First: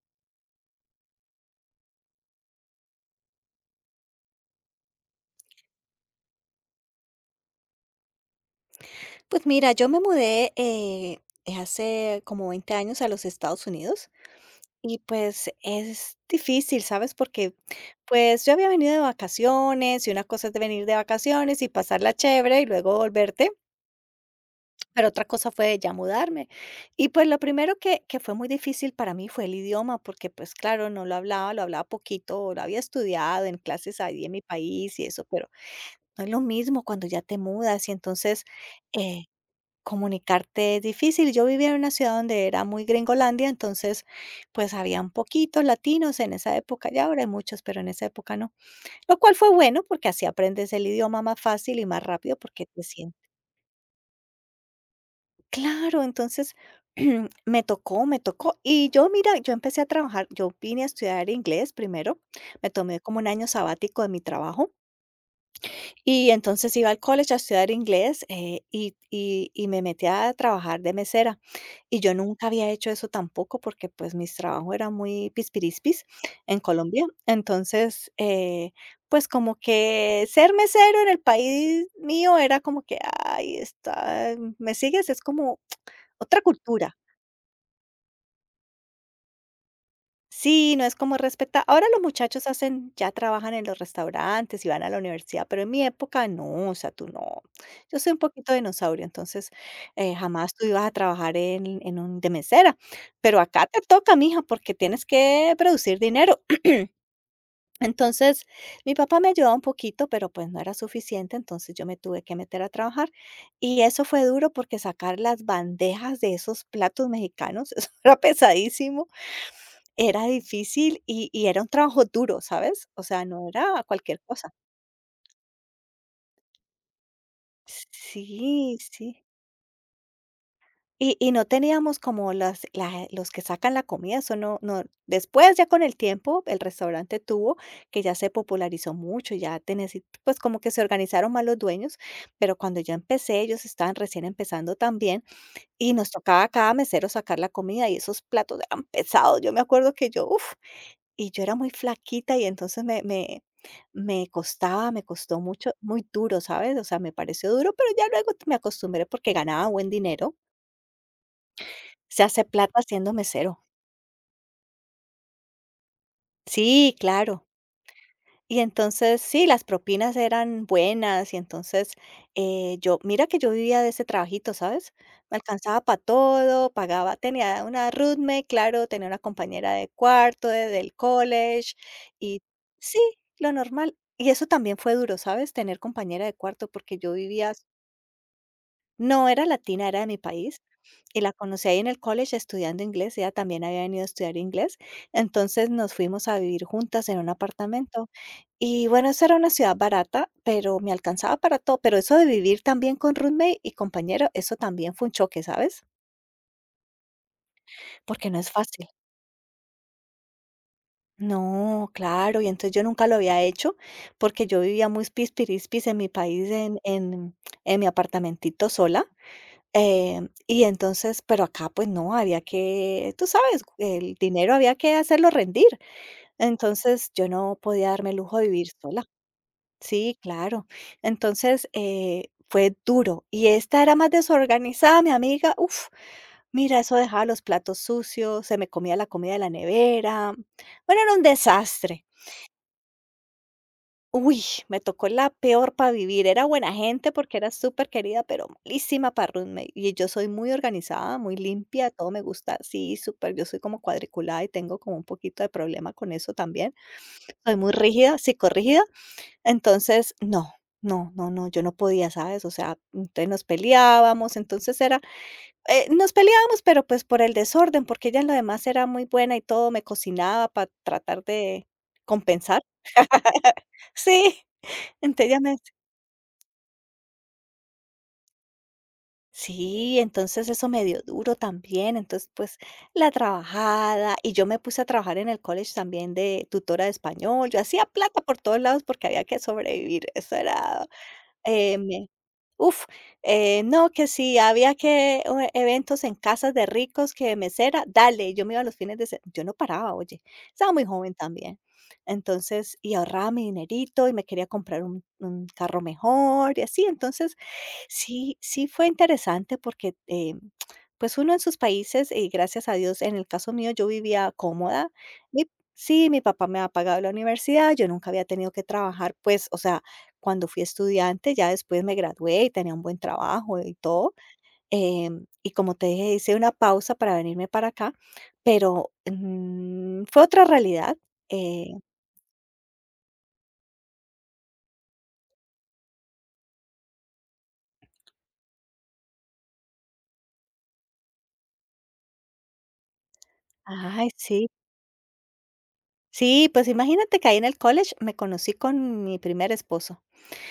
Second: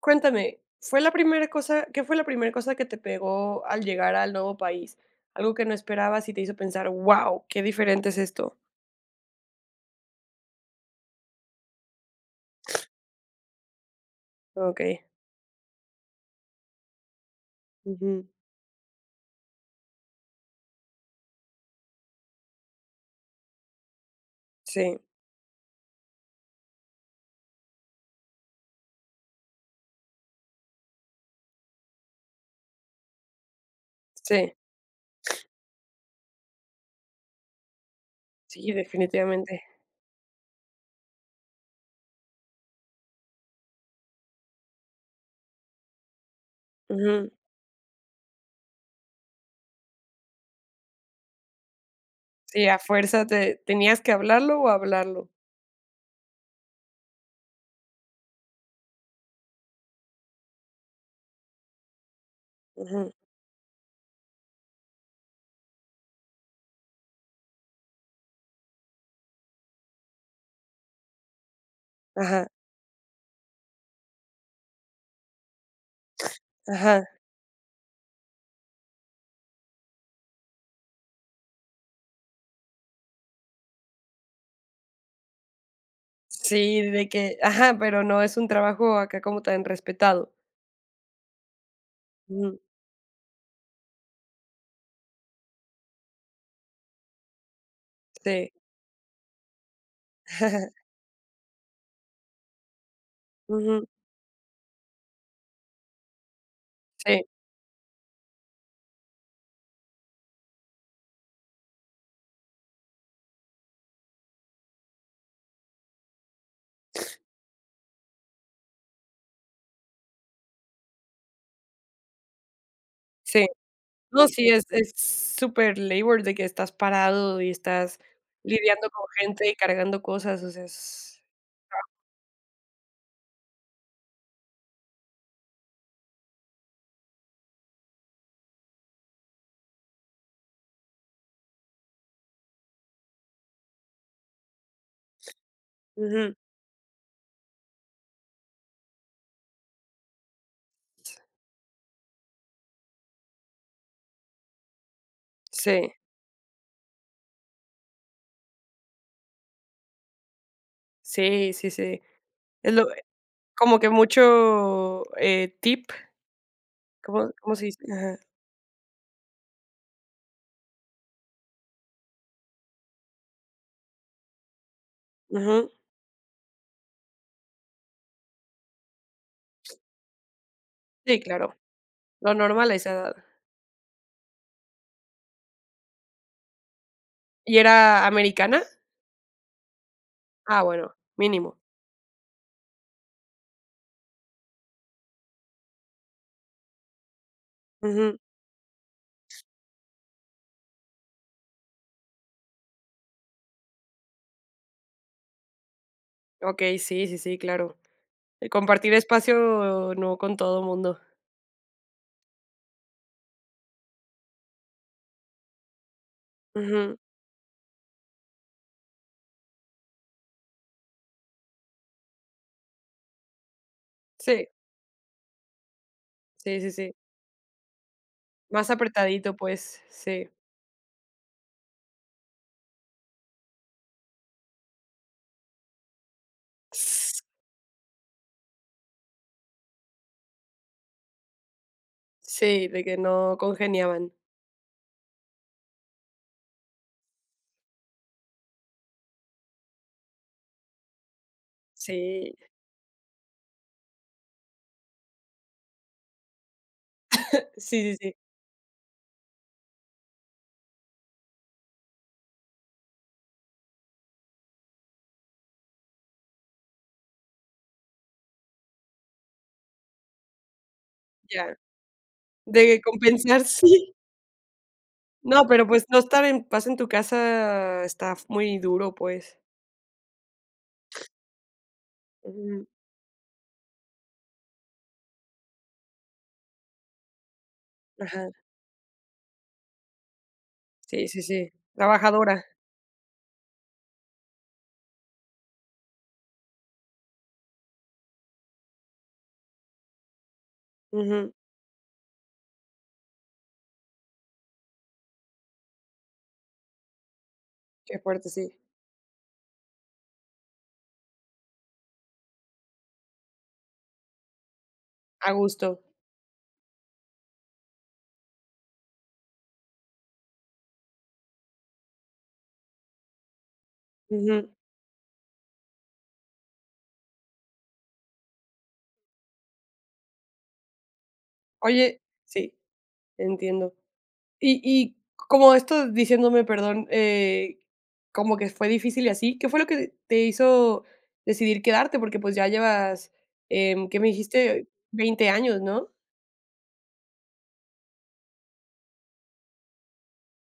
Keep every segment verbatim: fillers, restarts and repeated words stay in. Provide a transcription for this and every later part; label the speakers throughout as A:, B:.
A: Cuéntame, ¿fue la primera cosa qué fue la primera cosa que te pegó al llegar al nuevo país? Algo que no esperabas y te hizo pensar: "¡Wow, qué diferente es esto!".
B: Pues mira, yo me mudé, eh, hace como veinte años a los Estados Unidos y
A: Okey.
B: pues es difícil, ¿sabes? Porque
A: Ujú.
B: pues yo había venido de vacaciones y una cosa es de venir de vacaciones y pasarla chévere y luego volverte,
A: Sí,
B: pero otra cosa fue ya mudarme. Y pues lo primero que, que fue muy difícil para mí fue el idioma, porque pues claro, no lo hablaba, lo hablaba poquito, lo había estudiado en clases ahí en mi
A: sí,
B: país y eso, pero no es lo mismo cuando ya te mudas y entonces...
A: sí,
B: eh,
A: definitivamente.
B: Comunicarte es difícil. Yo vivía en una ciudad donde era muy Gringolandia, entonces, pues, habían poquitos latinos en esa época, ya ahora hay
A: Ujú.
B: muchos, pero en esa época no. Lo cual fue bueno, porque así aprendes el idioma más fácil y más rápido, porque
A: Sí, a
B: te sientes.
A: fuerza te tenías que hablarlo o hablarlo.
B: Claro, entonces, me tocó, me tocó. Y yo, mira, yo empecé a trabajar, yo vine a estudiar inglés primero, me tomé
A: Ujú.
B: como un año sabático de mi trabajo. Y entonces iba al college a estudiar inglés, eh, y y y me metí a trabajar de mesera. Y yo
A: Ajá,
B: nunca había hecho eso tampoco, porque, pues, mis trabajos eran muy pispirispis en
A: ajá.
B: Colombia. Entonces, eh, pues, como que ser mesero en el país mío era como que: "Ay, está, ¿me sigues?". Es como otra
A: Sí,
B: cultura.
A: de que ajá, pero no es un trabajo acá como tan respetado.
B: Sí, no es como respeta ahora los muchachos
A: Ujú.
B: hacen ya trabajan en los restaurantes y van a la universidad, pero en mi época no, o sea, tú no. Yo soy un
A: Sí.
B: poquito dinosaurio, entonces, eh, jamás tú ibas a trabajar en en un de mesera, pero acá te
A: Ujú.
B: toca, mija, porque tienes que producir dinero.
A: Sí,
B: Entonces, mi papá me ayudaba un poquito, pero, pues, no era suficiente, entonces yo me tuve que meter a trabajar, y eso fue duro porque sacar las bandejas de esos platos mexicanos, eso era pesadísimo. Era difícil y y era un trabajo duro, ¿sabes? O sea,
A: sí.
B: no era cualquier
A: No, sí,
B: cosa.
A: es es súper labor de que estás parado y estás
B: Sí,
A: lidiando con
B: sí.
A: gente y cargando cosas, o sea,
B: Y
A: es
B: y no teníamos como las la los que sacan la comida, eso no no después, ya con el tiempo, el restaurante tuvo, que ya se popularizó mucho, ya tenés y pues, como que se organizaron más los dueños, pero cuando yo empecé, ellos estaban recién empezando también, y nos
A: ujú.
B: tocaba a cada mesero sacar la comida, y esos platos eran pesados. Yo me acuerdo que yo, uf. Y yo era muy flaquita y entonces me me me costaba, me costó mucho,
A: Sí,
B: muy duro, ¿sabes? O sea, me pareció duro, pero ya luego me acostumbré porque ganaba buen dinero.
A: sí, sí, sí.
B: Se hace
A: Es
B: plata
A: lo
B: siendo mesero.
A: como que mucho, eh, tip,
B: Sí,
A: ¿cómo
B: claro.
A: cómo se dice? Ajá,
B: Y entonces, sí, las propinas eran buenas y entonces, eh, yo mira que yo vivía de ese trabajito, ¿sabes? Me
A: ujú.
B: alcanzaba para todo, pagaba, tenía una roommate, claro, tenía una compañera de cuarto, de- del
A: Sí, claro,
B: college
A: lo
B: y
A: normal a esa
B: sí,
A: edad.
B: lo normal. Y eso también fue duro, ¿sabes? Tener compañera de cuarto porque yo vivía
A: ¿Y era americana?
B: no era latina, era de mi
A: Ah,
B: país,
A: bueno,
B: y la
A: mínimo.
B: conocí ahí en el college estudiando inglés, ella también había venido a estudiar inglés, entonces nos fuimos a vivir juntas en un apartamento.
A: Ujú.
B: Y bueno, esa era una ciudad barata, pero me alcanzaba para todo, pero eso de vivir también con roommate y compañero, eso también fue un choque, ¿sabes?
A: Okey, sí, sí, sí, claro.
B: Porque no
A: Y
B: es fácil.
A: compartir espacio no con todo mundo.
B: No, claro, y entonces yo nunca lo había hecho porque yo vivía muy pispirispis en mi país, en,
A: Ujú.
B: en, en mi apartamentito sola. Em, y entonces, pero acá, pues no, había que, tú sabes, el
A: Sí,
B: dinero había que hacerlo rendir.
A: sí, sí, sí.
B: Entonces, yo no podía darme el lujo de vivir
A: Más
B: sola.
A: apretadito, pues,
B: Sí,
A: sí.
B: claro. Entonces, eh, fue duro. Y esta era más desorganizada, mi amiga. Uf, mira, eso
A: S
B: dejaba los platos sucios, se me comía la comida de la nevera. Bueno, era un desastre.
A: Sí, de que no congeniaban.
B: Uy, me tocó la peor para vivir. Era buena gente porque era súper querida, pero malísima para roommate. Y yo soy muy organizada, muy limpia, todo me
A: Sí,
B: gusta. Sí, súper. Yo soy como cuadriculada y tengo como un poquito de problema con eso también. Soy muy
A: sí, sí, sí,
B: rígida, psicorrígida. Entonces, no, no, no, no, yo no podía, ¿sabes? O sea, entonces nos peleábamos. Entonces era, eh, nos peleábamos, pero pues por el desorden, porque ella en lo demás era muy buena y todo, me cocinaba para tratar
A: ya.
B: de
A: De
B: compensar.
A: que compensar, sí.
B: Sí, entonces ella
A: No,
B: me
A: pero, pues, no estar en paz en tu casa está f muy duro, pues.
B: Sí, entonces eso me dio duro también. Entonces, pues
A: Ujú,
B: la trabajada y yo me puse a trabajar en el college también de tutora de español. Yo hacía plata
A: ajá.
B: por todos lados porque había que sobrevivir. Eso era,
A: Sí, sí, sí.
B: eh, me-
A: Trabajadora.
B: uf, eh, no, que sí, había que eh, eventos en casas de ricos que mesera, dale, yo me iba los fines de semana. Yo no paraba, oye, estaba muy joven
A: Ujú.
B: también. Entonces, y ahorraba mi dinerito y me quería comprar un, un carro mejor y así. Entonces,
A: Qué fuerte,
B: sí,
A: sí.
B: sí fue interesante porque, eh, pues, uno en sus países, y gracias a Dios, en el caso mío, yo vivía cómoda.
A: A
B: Mi
A: gusto.
B: Sí, mi papá me ha pagado la universidad, yo nunca había tenido que trabajar, pues, o sea, cuando fui estudiante, ya después me gradué y tenía un buen trabajo y todo,
A: Ujú.
B: em, y como te dije, hice una pausa para venirme para acá, pero, mm, fue otra realidad, eh
A: Oye, sí, entiendo. Y y como esto diciéndome, perdón, eh, como que fue difícil y así, ¿qué fue lo que te hizo decidir quedarte? Porque, pues, ya llevas, em, ¿qué me
B: ay, sí.
A: dijiste? Veinte años, ¿no?
B: Sí, pues imagínate que ahí en el college me conocí con mi primer esposo.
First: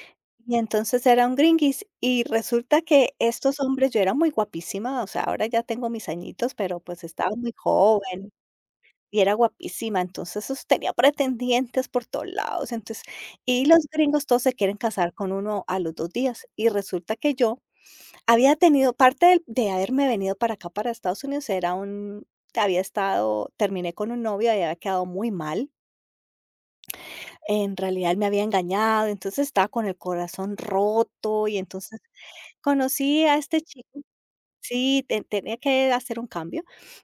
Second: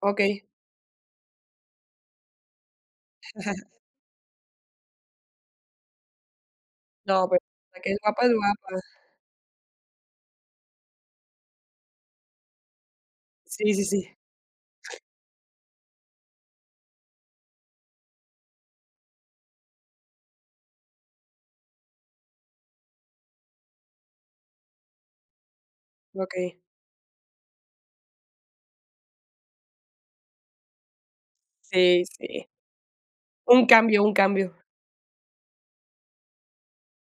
A: Okey.
B: Y entonces era un gringuis, y resulta que estos hombres yo era muy guapísima, o sea, ahora ya tengo mis añitos, pero pues
A: No,
B: estaba
A: pero
B: muy
A: la que es guapa es
B: joven
A: guapa.
B: y era guapísima, entonces esos tenía pretendientes por todos lados, entonces y
A: Sí, sí,
B: los
A: sí.
B: gringos todos se quieren casar con uno a los dos días, y resulta que yo había tenido parte del de haberme venido para acá, para Estados Unidos, era un había estado terminé con un novio, y había quedado muy mal,
A: Okey.
B: en realidad él me había engañado, entonces estaba con el corazón roto y entonces
A: Sí, sí.
B: conocí a este
A: Un
B: chico.
A: cambio, un cambio.
B: Sí, te tenía que hacer un cambio.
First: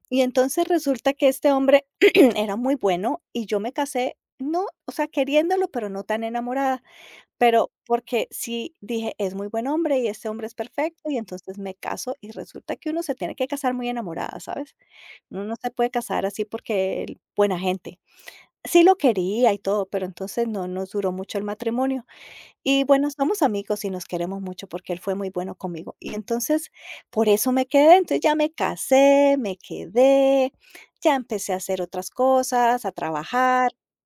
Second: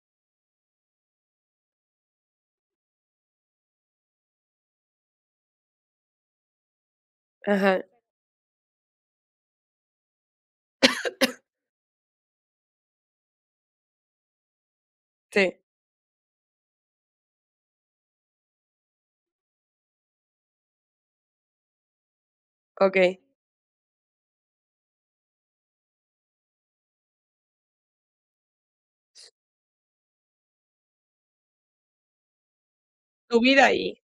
B: Y entonces resulta que este hombre era muy bueno y yo me casé, no, o sea, queriéndolo, pero no tan enamorada, pero
A: Ajá.
B: porque sí dije: "Es muy buen hombre y este hombre es perfecto", y entonces me caso y resulta que uno se tiene que casar muy enamorada, ¿sabes? Uno no
A: Sí,
B: se puede casar así porque el- buena gente. Sí lo quería y todo, pero entonces no nos duró mucho el matrimonio. Y bueno,
A: okey.
B: somos amigos y nos queremos mucho porque él fue muy bueno conmigo. Y entonces, por eso me quedé. Entonces ya me casé, me quedé, ya empecé a hacer otras cosas, a
A: Tu vida
B: trabajar.
A: ahí,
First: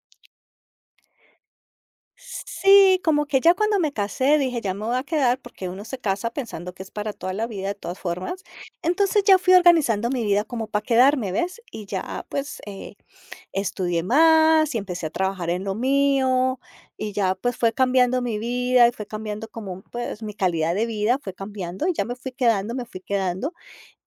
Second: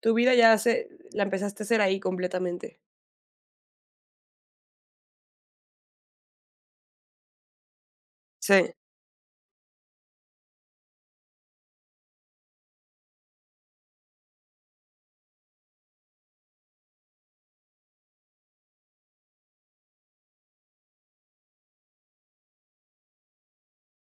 A: tu vida ya se la empezaste a hacer ahí completamente.
B: Sí, como que ya cuando me casé dije, ya me voy a quedar porque uno se casa pensando que es para toda la vida de todas formas.
A: Sí,
B: Entonces ya fui organizando mi vida como para quedarme, ¿ves? Y ya pues eh, estudié más y empecé a trabajar en lo mío y ya pues fue cambiando mi vida y fue cambiando como pues mi calidad de vida fue cambiando y ya me fui quedando, me fui quedando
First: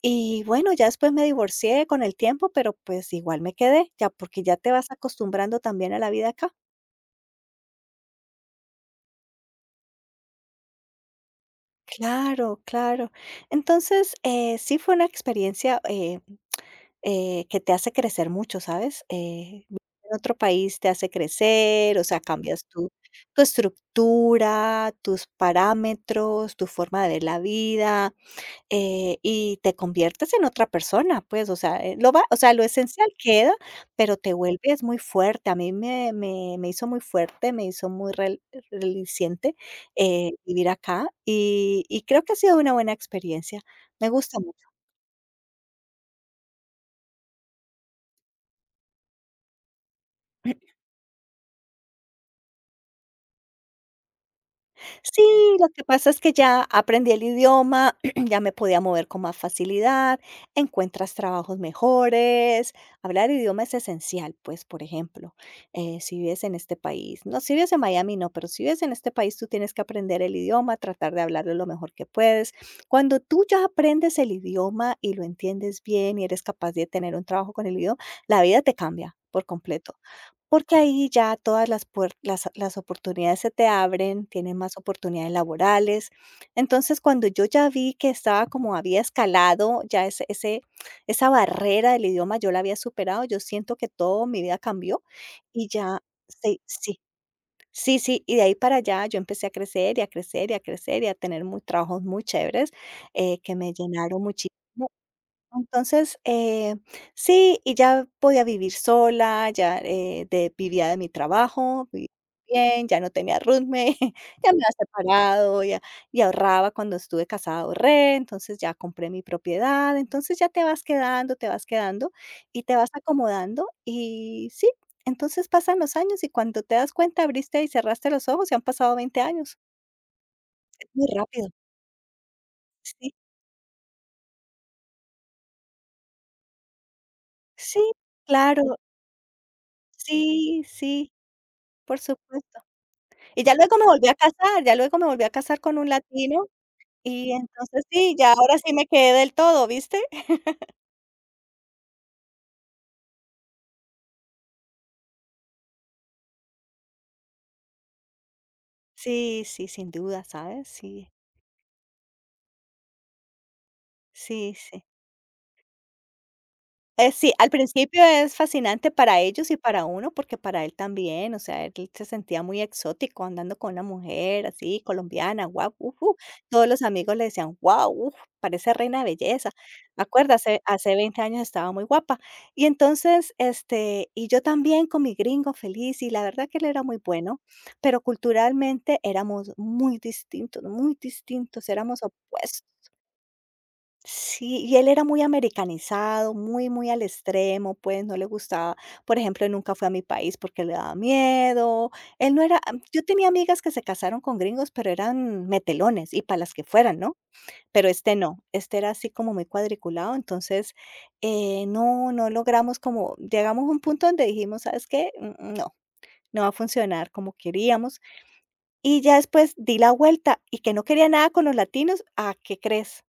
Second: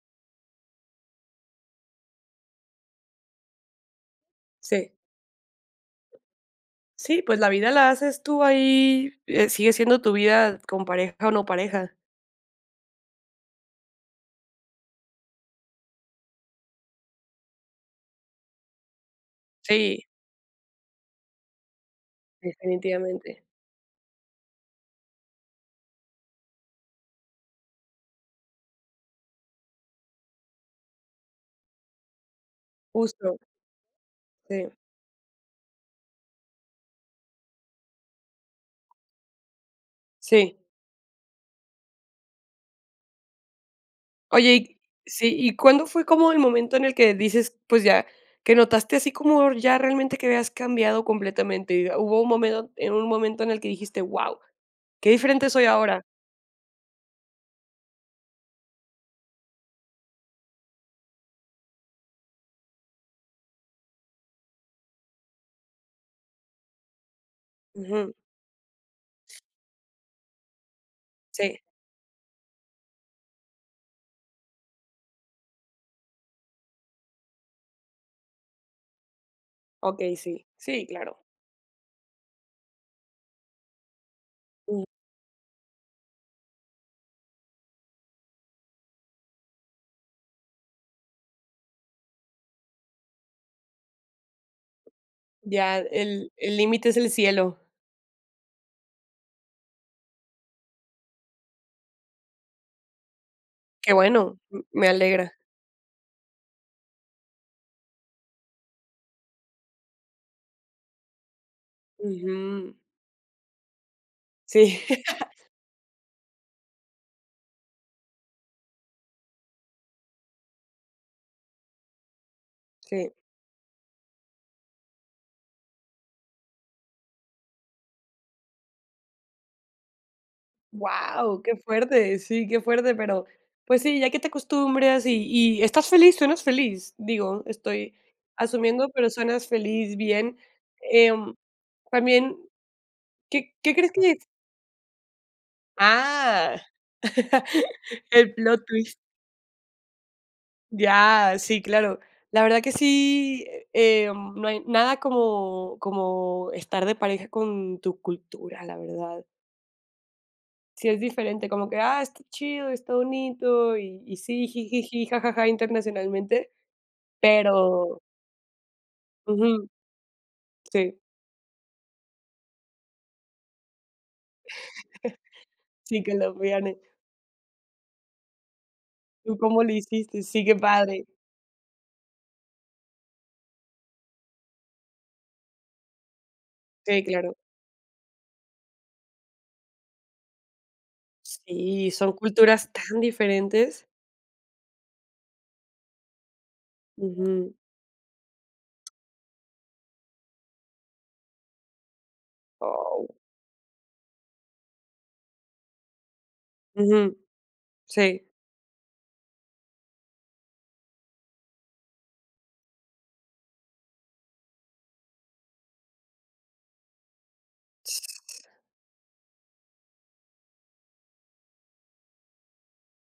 B: y bueno, ya después me divorcié con el tiempo, pero pues igual me quedé, ya porque ya te vas
A: sí.
B: acostumbrando también a la vida acá.
A: Sí, pues la vida la haces tú ahí, eh, sigue siendo tu vida con pareja o no pareja.
B: Claro, claro. Entonces, eh, sí fue una experiencia, eh, Eh, que te hace crecer mucho, ¿sabes? Eh, vivir
A: Sí,
B: en otro país te hace crecer, o sea, cambias tu, tu
A: definitivamente.
B: estructura, tus parámetros, tu forma de ver la vida, eh, y te conviertes en otra persona, pues, o sea, eh, lo va, o sea, lo esencial
A: Justo,
B: queda, pero te
A: sí,
B: vuelves muy fuerte. A mí me, me, me hizo muy fuerte, me hizo muy rel- reliciente eh,
A: sí.
B: vivir acá y, y creo que ha sido una buena experiencia. Me gusta
A: Oye,
B: mucho.
A: y sí, ¿y cuándo fue como el momento en el que dices, pues ya, que notaste así como ya realmente que habías cambiado completamente? Y hubo un momento, en un momento en el que dijiste, wow, qué
B: Sí,
A: diferente soy
B: lo que
A: ahora.
B: pasa es que ya aprendí el idioma, ya me podía mover con más facilidad, encuentras trabajos mejores. Hablar idioma es esencial, pues, por ejemplo, eh, si vives en este país, no, si vives en
A: Ujú.
B: Miami, no, pero si vives en este país, tú tienes que aprender el idioma, tratar de hablarlo
A: Sí,
B: lo mejor que puedes. Cuando tú ya aprendes el idioma y lo entiendes bien y eres capaz de tener un trabajo con el idioma, la vida te cambia por completo.
A: ok, sí,
B: Porque
A: sí,
B: ahí
A: claro.
B: ya todas las puer las las oportunidades se te abren, tienes más
A: Ujú.
B: oportunidades laborales. Entonces, cuando yo ya vi que estaba como había escalado, ya ese ese esa barrera del idioma yo la había superado, yo siento que todo mi vida cambió y
A: Ya
B: ya
A: el el
B: sí,
A: límite es
B: sí,
A: el cielo.
B: sí, sí, y de ahí para allá yo empecé a crecer, y a crecer, y a crecer, y a tener muy trabajos muy chéveres, eh, que me
A: Qué
B: llenaron
A: bueno,
B: muchísimo.
A: m- me alegra.
B: Entonces, eh, sí, y ya podía vivir sola, ya eh, de, vivía de mi trabajo, vivía
A: Ujú.
B: bien, ya no tenía roommate, ya me había
A: Sí.
B: separado, ya, y ahorraba cuando estuve casada, ahorré, entonces ya compré mi propiedad, entonces ya te vas quedando, te vas quedando y te vas
A: Sí.
B: acomodando y sí, entonces pasan los años y cuando te das cuenta abriste y cerraste los ojos y han pasado veinte años, es muy
A: Wow,
B: rápido,
A: qué fuerte, sí, qué fuerte,
B: sí,
A: pero pues sí, ya que te acostumbras y y estás feliz, suenas feliz, digo,
B: sí,
A: estoy
B: claro,
A: asumiendo, pero suenas feliz, bien.
B: sí, sí,
A: Em,
B: por
A: También,
B: supuesto. Y
A: ¿qué
B: ya
A: qué
B: luego me
A: crees
B: volví
A: que
B: a
A: es?
B: casar, ya luego me volví a casar con un latino,
A: Ah,
B: y entonces sí,
A: el
B: ya ahora
A: plot
B: sí me
A: twist.
B: quedé del todo, ¿viste?
A: Ya, sí, claro. La verdad que sí, eh, em, no hay nada como como estar de pareja con tu cultura, la verdad.
B: Sí, sí, sin duda, ¿sabes?
A: Sí, es
B: Sí,
A: diferente, como que, ah, está chido, está bonito, y y sí,
B: sí, sí.
A: jijiji, jajaja, internacionalmente,
B: Eh, sí, al
A: pero
B: principio es fascinante para ellos y
A: ujú,
B: para uno, porque para él
A: sí,
B: también, o sea, él se sentía muy exótico andando con una mujer así, colombiana, guau,
A: sí,
B: ujú. Todos
A: colombiana.
B: los amigos le decían: "Guau, uf, parece reina de
A: ¿Tú
B: belleza".
A: cómo le
B: Me
A: hiciste?
B: acuerdo,
A: Sí, qué
B: hace hace
A: padre.
B: veinte años estaba muy guapa. Y entonces, este, y yo también con mi gringo feliz, y la verdad que él era muy
A: Sí, claro.
B: bueno, pero culturalmente éramos muy distintos, muy distintos,
A: Sí,
B: éramos
A: son
B: opuestos.
A: culturas tan diferentes.
B: Sí, y él era muy americanizado, muy, muy al
A: Ujú.
B: extremo, pues no le gustaba, por ejemplo, él nunca fue a mi país porque le daba miedo, él no era, mm, yo
A: Oh,
B: tenía amigas que se casaron con gringos, pero eran metelones y para las que fueran,
A: ujú,
B: ¿no? Pero este
A: sí.
B: no, este era así como muy cuadriculado, entonces eh, no, no logramos como, llegamos a un punto donde dijimos: ¿sabes qué? Mm, no, no va a funcionar como queríamos. Y ya después di la vuelta y que no quería nada con los latinos, ¿a qué crees?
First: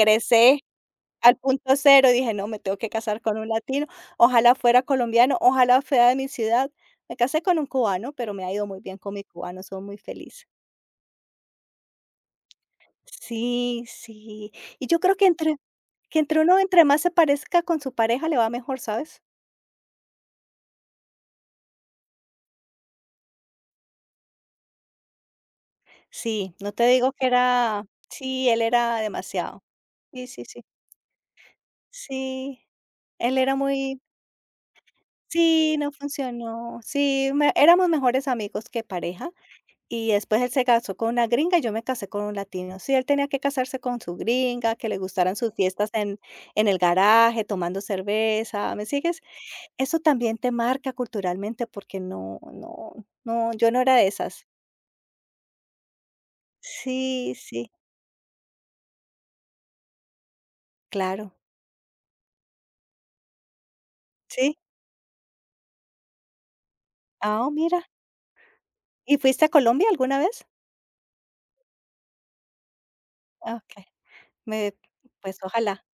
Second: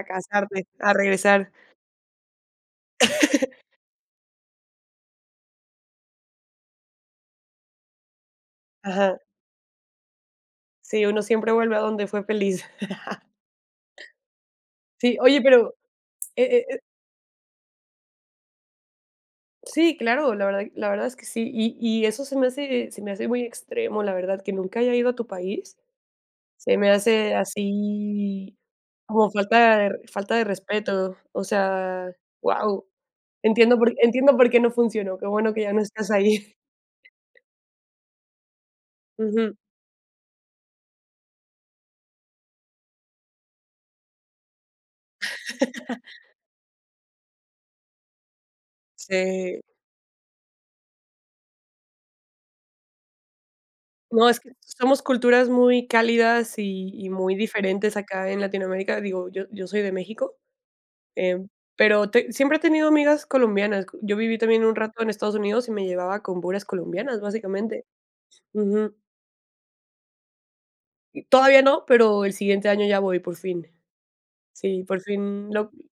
A: A casarte, a
B: al
A: regresar.
B: punto cero, dije: "No, me tengo que casar con un latino, ojalá fuera colombiano, ojalá fuera de mi ciudad". Me casé con un cubano, pero me ha ido muy bien con
A: Ajá.
B: mi cubano, soy muy feliz.
A: Sí, uno siempre vuelve a donde fue feliz.
B: Sí, sí. Y yo
A: Sí,
B: creo que
A: oye,
B: entre
A: pero,
B: que entre uno
A: eh eh
B: entre más se parezca con su pareja, le va mejor, ¿sabes?
A: sí, claro, la verdad, la verdad es que sí. Y y eso se me hace se me hace muy extremo, la verdad, que nunca haya ido a tu país,
B: Sí, no
A: se
B: te
A: me
B: digo que
A: hace
B: era sí,
A: así
B: él era
A: como
B: demasiado.
A: falta de
B: Sí,
A: falta de
B: sí, sí.
A: respeto. O sea,
B: Sí,
A: wow.
B: él era
A: Entiendo por
B: muy
A: entiendo por qué no funcionó, qué bueno que ya
B: sí,
A: no
B: no
A: estás ahí.
B: funcionó. Sí, me éramos mejores amigos que pareja.
A: Ujú.
B: Y después él se casó con una gringa y yo me casé con un latino. Sí, él tenía que casarse con su gringa, que le gustaran sus fiestas en, en el garaje, tomando cerveza, ¿me sigues?
A: Sí.
B: Eso también te marca culturalmente porque no, no, no, yo no era de
A: No, es
B: esas.
A: que somos culturas muy cálidas y y muy
B: Sí, sí,
A: diferentes acá en Latinoamérica. Digo, yo yo soy de México.
B: claro,
A: Em, pero te siempre he tenido amigas colombianas. Yo viví
B: sí.
A: también un rato en Estados Unidos y me llevaba con puras colombianas,
B: Ah, oh, mira.
A: básicamente. Ujú.
B: ¿Y fuiste a Colombia alguna vez?
A: Y todavía no, pero el siguiente año ya voy, por
B: Ah,
A: fin.
B: ok, me,
A: Sí, por
B: pues
A: fin lo
B: ojalá.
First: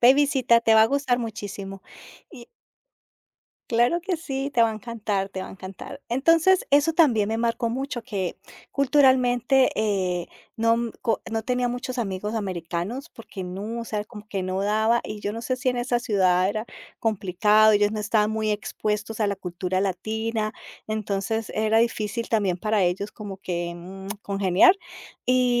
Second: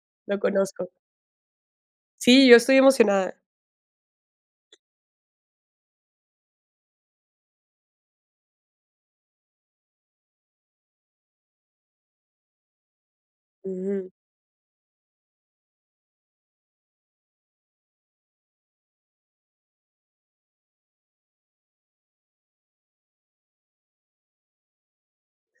B: Baby,
A: lo
B: sí, te va a
A: conozco.
B: gustar muchísimo.
A: Sí,
B: Y
A: yo estoy emocionada.
B: claro que sí, te va a encantar, te va a encantar. Entonces, eso también me marcó mucho, que culturalmente eh, no, m- co- no tenía muchos amigos americanos porque no, o sea,
A: Ujú,
B: como que no daba, y yo no sé si en esa ciudad era complicado, ellos no estaban muy expuestos a la cultura latina, entonces era difícil también para ellos como que mm, congeniar.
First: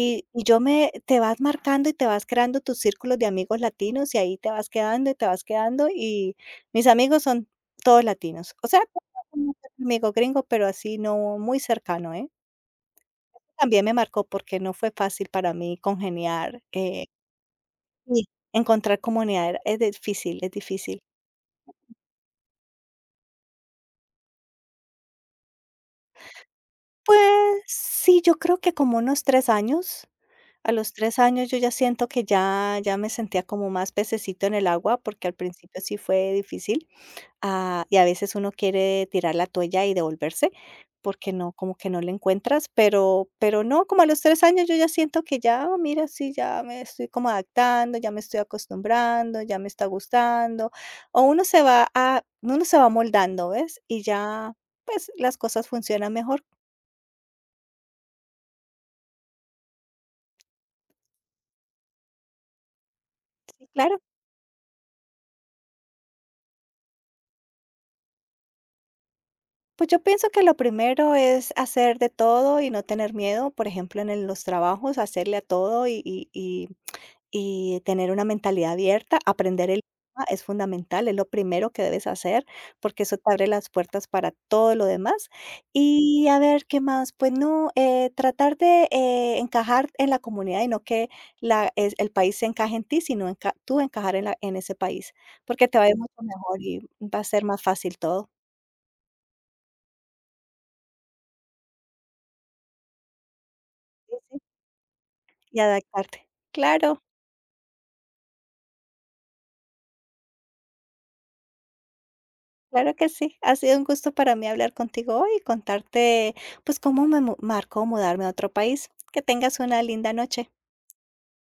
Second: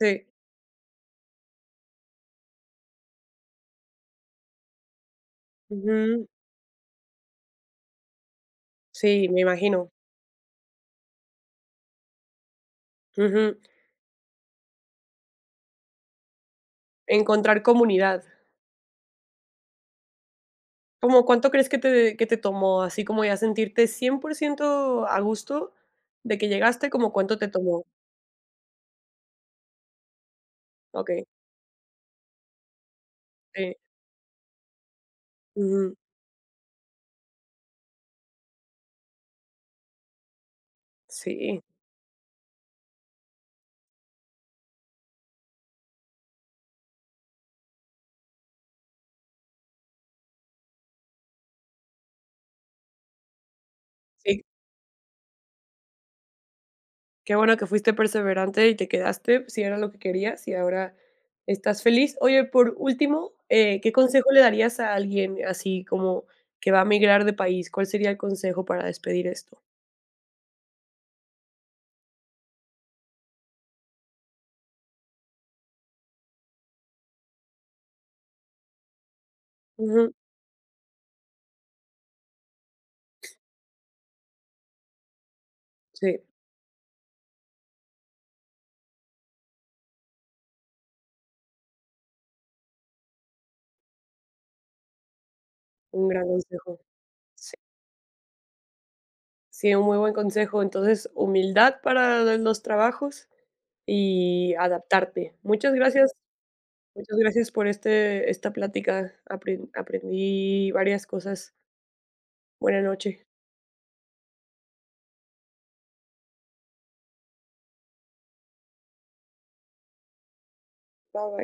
A: sí.
B: y yo me, te vas marcando y te vas creando tus círculos de amigos latinos y ahí te vas quedando y te vas quedando
A: Ujú.
B: y... Mis amigos son todos latinos. O sea,
A: Sí, me
B: tengo un
A: imagino.
B: amigo gringo, pero así no muy cercano, ¿eh?
A: Ujú.
B: También me marcó porque no fue fácil para mí congeniar, eh,
A: Encontrar comunidad.
B: y encontrar comunidad era es difícil, es difícil.
A: ¿Cómo Cuánto crees que te que te tomó, así como ya sentirte cien por ciento a gusto de que llegaste, como cuánto te
B: Pues
A: tomó?
B: sí, yo creo que como unos tres años. A los tres
A: Okey,
B: años yo ya siento que ya ya me sentía como
A: sí.
B: más pececito en el agua, porque al principio
A: Ujú.
B: sí fue difícil. Ah, y a veces uno quiere tirar la toalla y devolverse, porque no,
A: Sí,
B: como que no le encuentras, pero pero no, como a los tres años yo ya siento que ya, oh, mira, sí, ya me estoy como adaptando, ya me estoy acostumbrando, ya me está gustando, o uno se va a uno se va amoldando, ¿ves? Y
A: sí.
B: ya, pues, las cosas funcionan mejor.
A: Qué bueno que fuiste perseverante y te quedaste, si era lo que querías y ahora estás feliz. Oye, por último,
B: Sí,
A: eh, ¿qué
B: claro.
A: consejo le darías a alguien así como que va a migrar de país? ¿Cuál sería el consejo para despedir esto?
B: Pues yo pienso que lo primero es hacer de todo y no tener miedo, por ejemplo, en el los trabajos, hacerle a todo y y y y tener una mentalidad abierta, aprender el
A: Ujú,
B: idioma es fundamental, es lo primero que debes hacer, porque eso te abre las puertas para todo lo demás.
A: sí,
B: Y a ver, ¿qué más? Pues no, eh, tratar de eh, encajar en la comunidad y no que la, es- el país se encaje en ti, sino enca- tú encajar en, la- en ese país, porque te va a ir
A: un
B: mucho
A: gran
B: mejor
A: consejo.
B: y va a ser
A: Sí,
B: más fácil todo.
A: sí, un muy buen consejo. Entonces, humildad para los trabajos
B: Sí, sí,
A: y adaptarte.
B: y
A: Muchas gracias,
B: adaptarte. Claro.
A: muchas gracias por este, esta plática. Apren- aprendí varias cosas. Buena
B: Claro que
A: noche.
B: sí, ha sido un gusto para mí hablar contigo hoy y contarte, pues, cómo me mu- marcó mudarme a otro país. Que tengas una linda noche.
A: Bye bye.